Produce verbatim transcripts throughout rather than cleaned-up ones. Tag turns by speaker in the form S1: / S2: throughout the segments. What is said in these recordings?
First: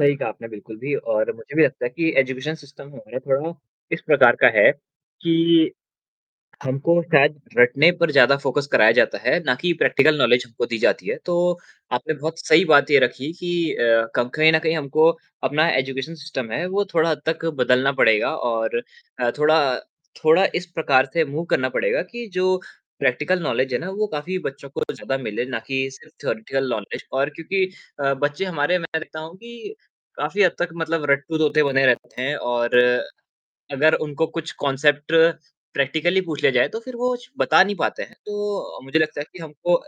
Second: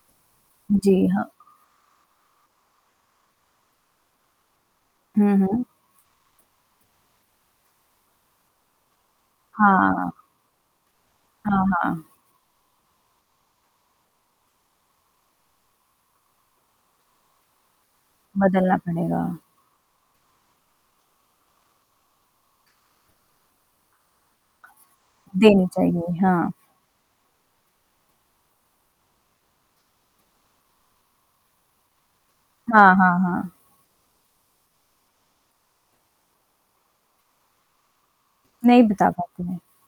S1: सही कहा आपने बिल्कुल
S2: जी
S1: भी
S2: हाँ।
S1: और मुझे भी लगता है कि एजुकेशन सिस्टम हमारा थोड़ा इस प्रकार का है कि
S2: हुँ, हुँ।
S1: हमको शायद रटने पर ज़्यादा फ़ोकस कराया जाता है ना कि
S2: हाँ।
S1: प्रैक्टिकल नॉलेज हमको दी जाती है, तो
S2: हाँ, हाँ।
S1: आपने बहुत सही बात ये रखी कि अ, कम कहीं न कहीं हमको अपना एजुकेशन सिस्टम है वो थोड़ा हद तक बदलना पड़ेगा
S2: बदलना
S1: और
S2: पड़ेगा।
S1: अ, थोड़ा अ, थोड़ा इस प्रकार से मूव करना पड़ेगा कि जो प्रैक्टिकल नॉलेज है ना वो काफ़ी बच्चों को ज़्यादा मिले ना
S2: देनी
S1: कि
S2: चाहिए।
S1: सिर्फ़
S2: हाँ।
S1: थॉरीटिकल नॉलेज और क्योंकि अ, बच्चे हमारे मैं देखता हूँ कि काफ़ी हद तक मतलब रट्टू तोते बने रहते हैं और
S2: हाँ, हाँ, हाँ।
S1: अगर उनको कुछ कॉन्सेप्ट प्रैक्टिकली पूछ लिया जाए तो फिर वो श बता नहीं पाते हैं। तो
S2: नहीं
S1: मुझे
S2: बता
S1: लगता है कि
S2: पाते हैं।
S1: हमको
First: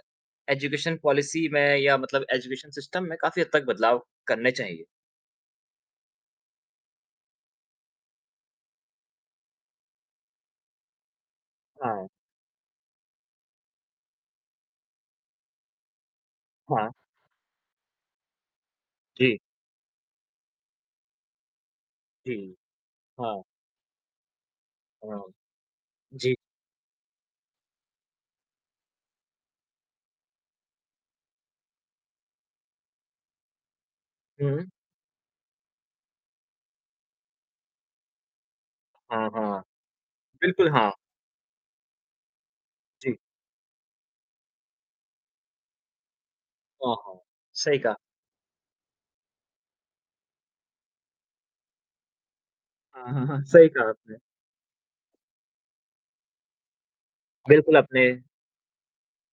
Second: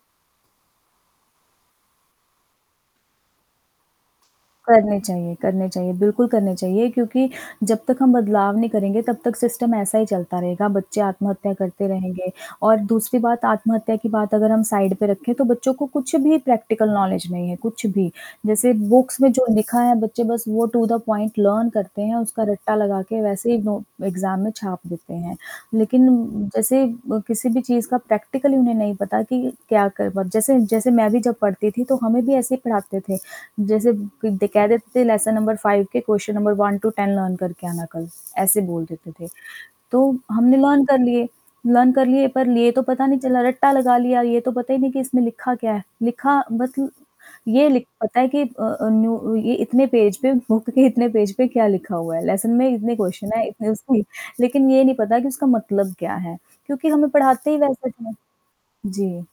S1: एजुकेशन पॉलिसी में या मतलब एजुकेशन सिस्टम में काफ़ी हद तक बदलाव करने चाहिए।
S2: करने चाहिए, करने चाहिए, बिल्कुल करने चाहिए, क्योंकि जब तक हम बदलाव नहीं करेंगे तब तक सिस्टम ऐसा ही चलता रहेगा। बच्चे आत्महत्या करते
S1: हाँ।
S2: रहेंगे और दूसरी बात आत्महत्या की बात अगर हम साइड पे रखें, तो बच्चों को कुछ भी प्रैक्टिकल
S1: हाँ।
S2: नॉलेज नहीं है, कुछ भी। जैसे बुक्स में
S1: जी।
S2: जो लिखा है, बच्चे बस वो टू-द-पॉइंट लर्न करते हैं
S1: जी।
S2: उसका रट्टा लगा के
S1: हाँ।
S2: वैसे ही नो एग्ज़ाम में छाप देते
S1: हाँ।
S2: हैं। लेकिन
S1: जी।
S2: उम, जैसे म किसी भी चीज़ का प्रैक्टिकल उन्हें नहीं पता कि क्या करवा जैसे जैसे मैं भी जब पढ़ती थी, तो हमें भी ऐसे ही पढ़ाते थे। जैसे क द
S1: हुँ, हुँ।
S2: कह देते थे लेसन नंबर फाइव के question number one two ten learn करके आना कल, ऐसे बोल देते थे।
S1: हाँ, हाँ।
S2: तो हमने
S1: बिल्कुल,
S2: लर्न
S1: हाँ।
S2: कर लिए। लर्न कर लिए पर लिए तो पता
S1: जी।
S2: नहीं चला रट्टा लगा लिया, ये तो पता ही नहीं कि इसमें लिखा क्या है? लिखा मतल
S1: हाँ, हाँ।
S2: ये
S1: सही
S2: लि
S1: कहा।
S2: पता है कि अ अ, न्यू अ, ये इतने पेज पे बुक के इतने पेज पे क्या लिखा हुआ है? लेसन में इतने
S1: हाँ, हाँ,
S2: क्वेश्चन
S1: हाँ।
S2: हैं,
S1: सही
S2: इतने
S1: कहा
S2: उसकी
S1: आपने।
S2: लेकिन ये नहीं पता कि उसका मतलब क्या है? क्योंकि हमें पढ़ाते ही
S1: बिल्कुल
S2: वैसे
S1: आपने
S2: थे। जी।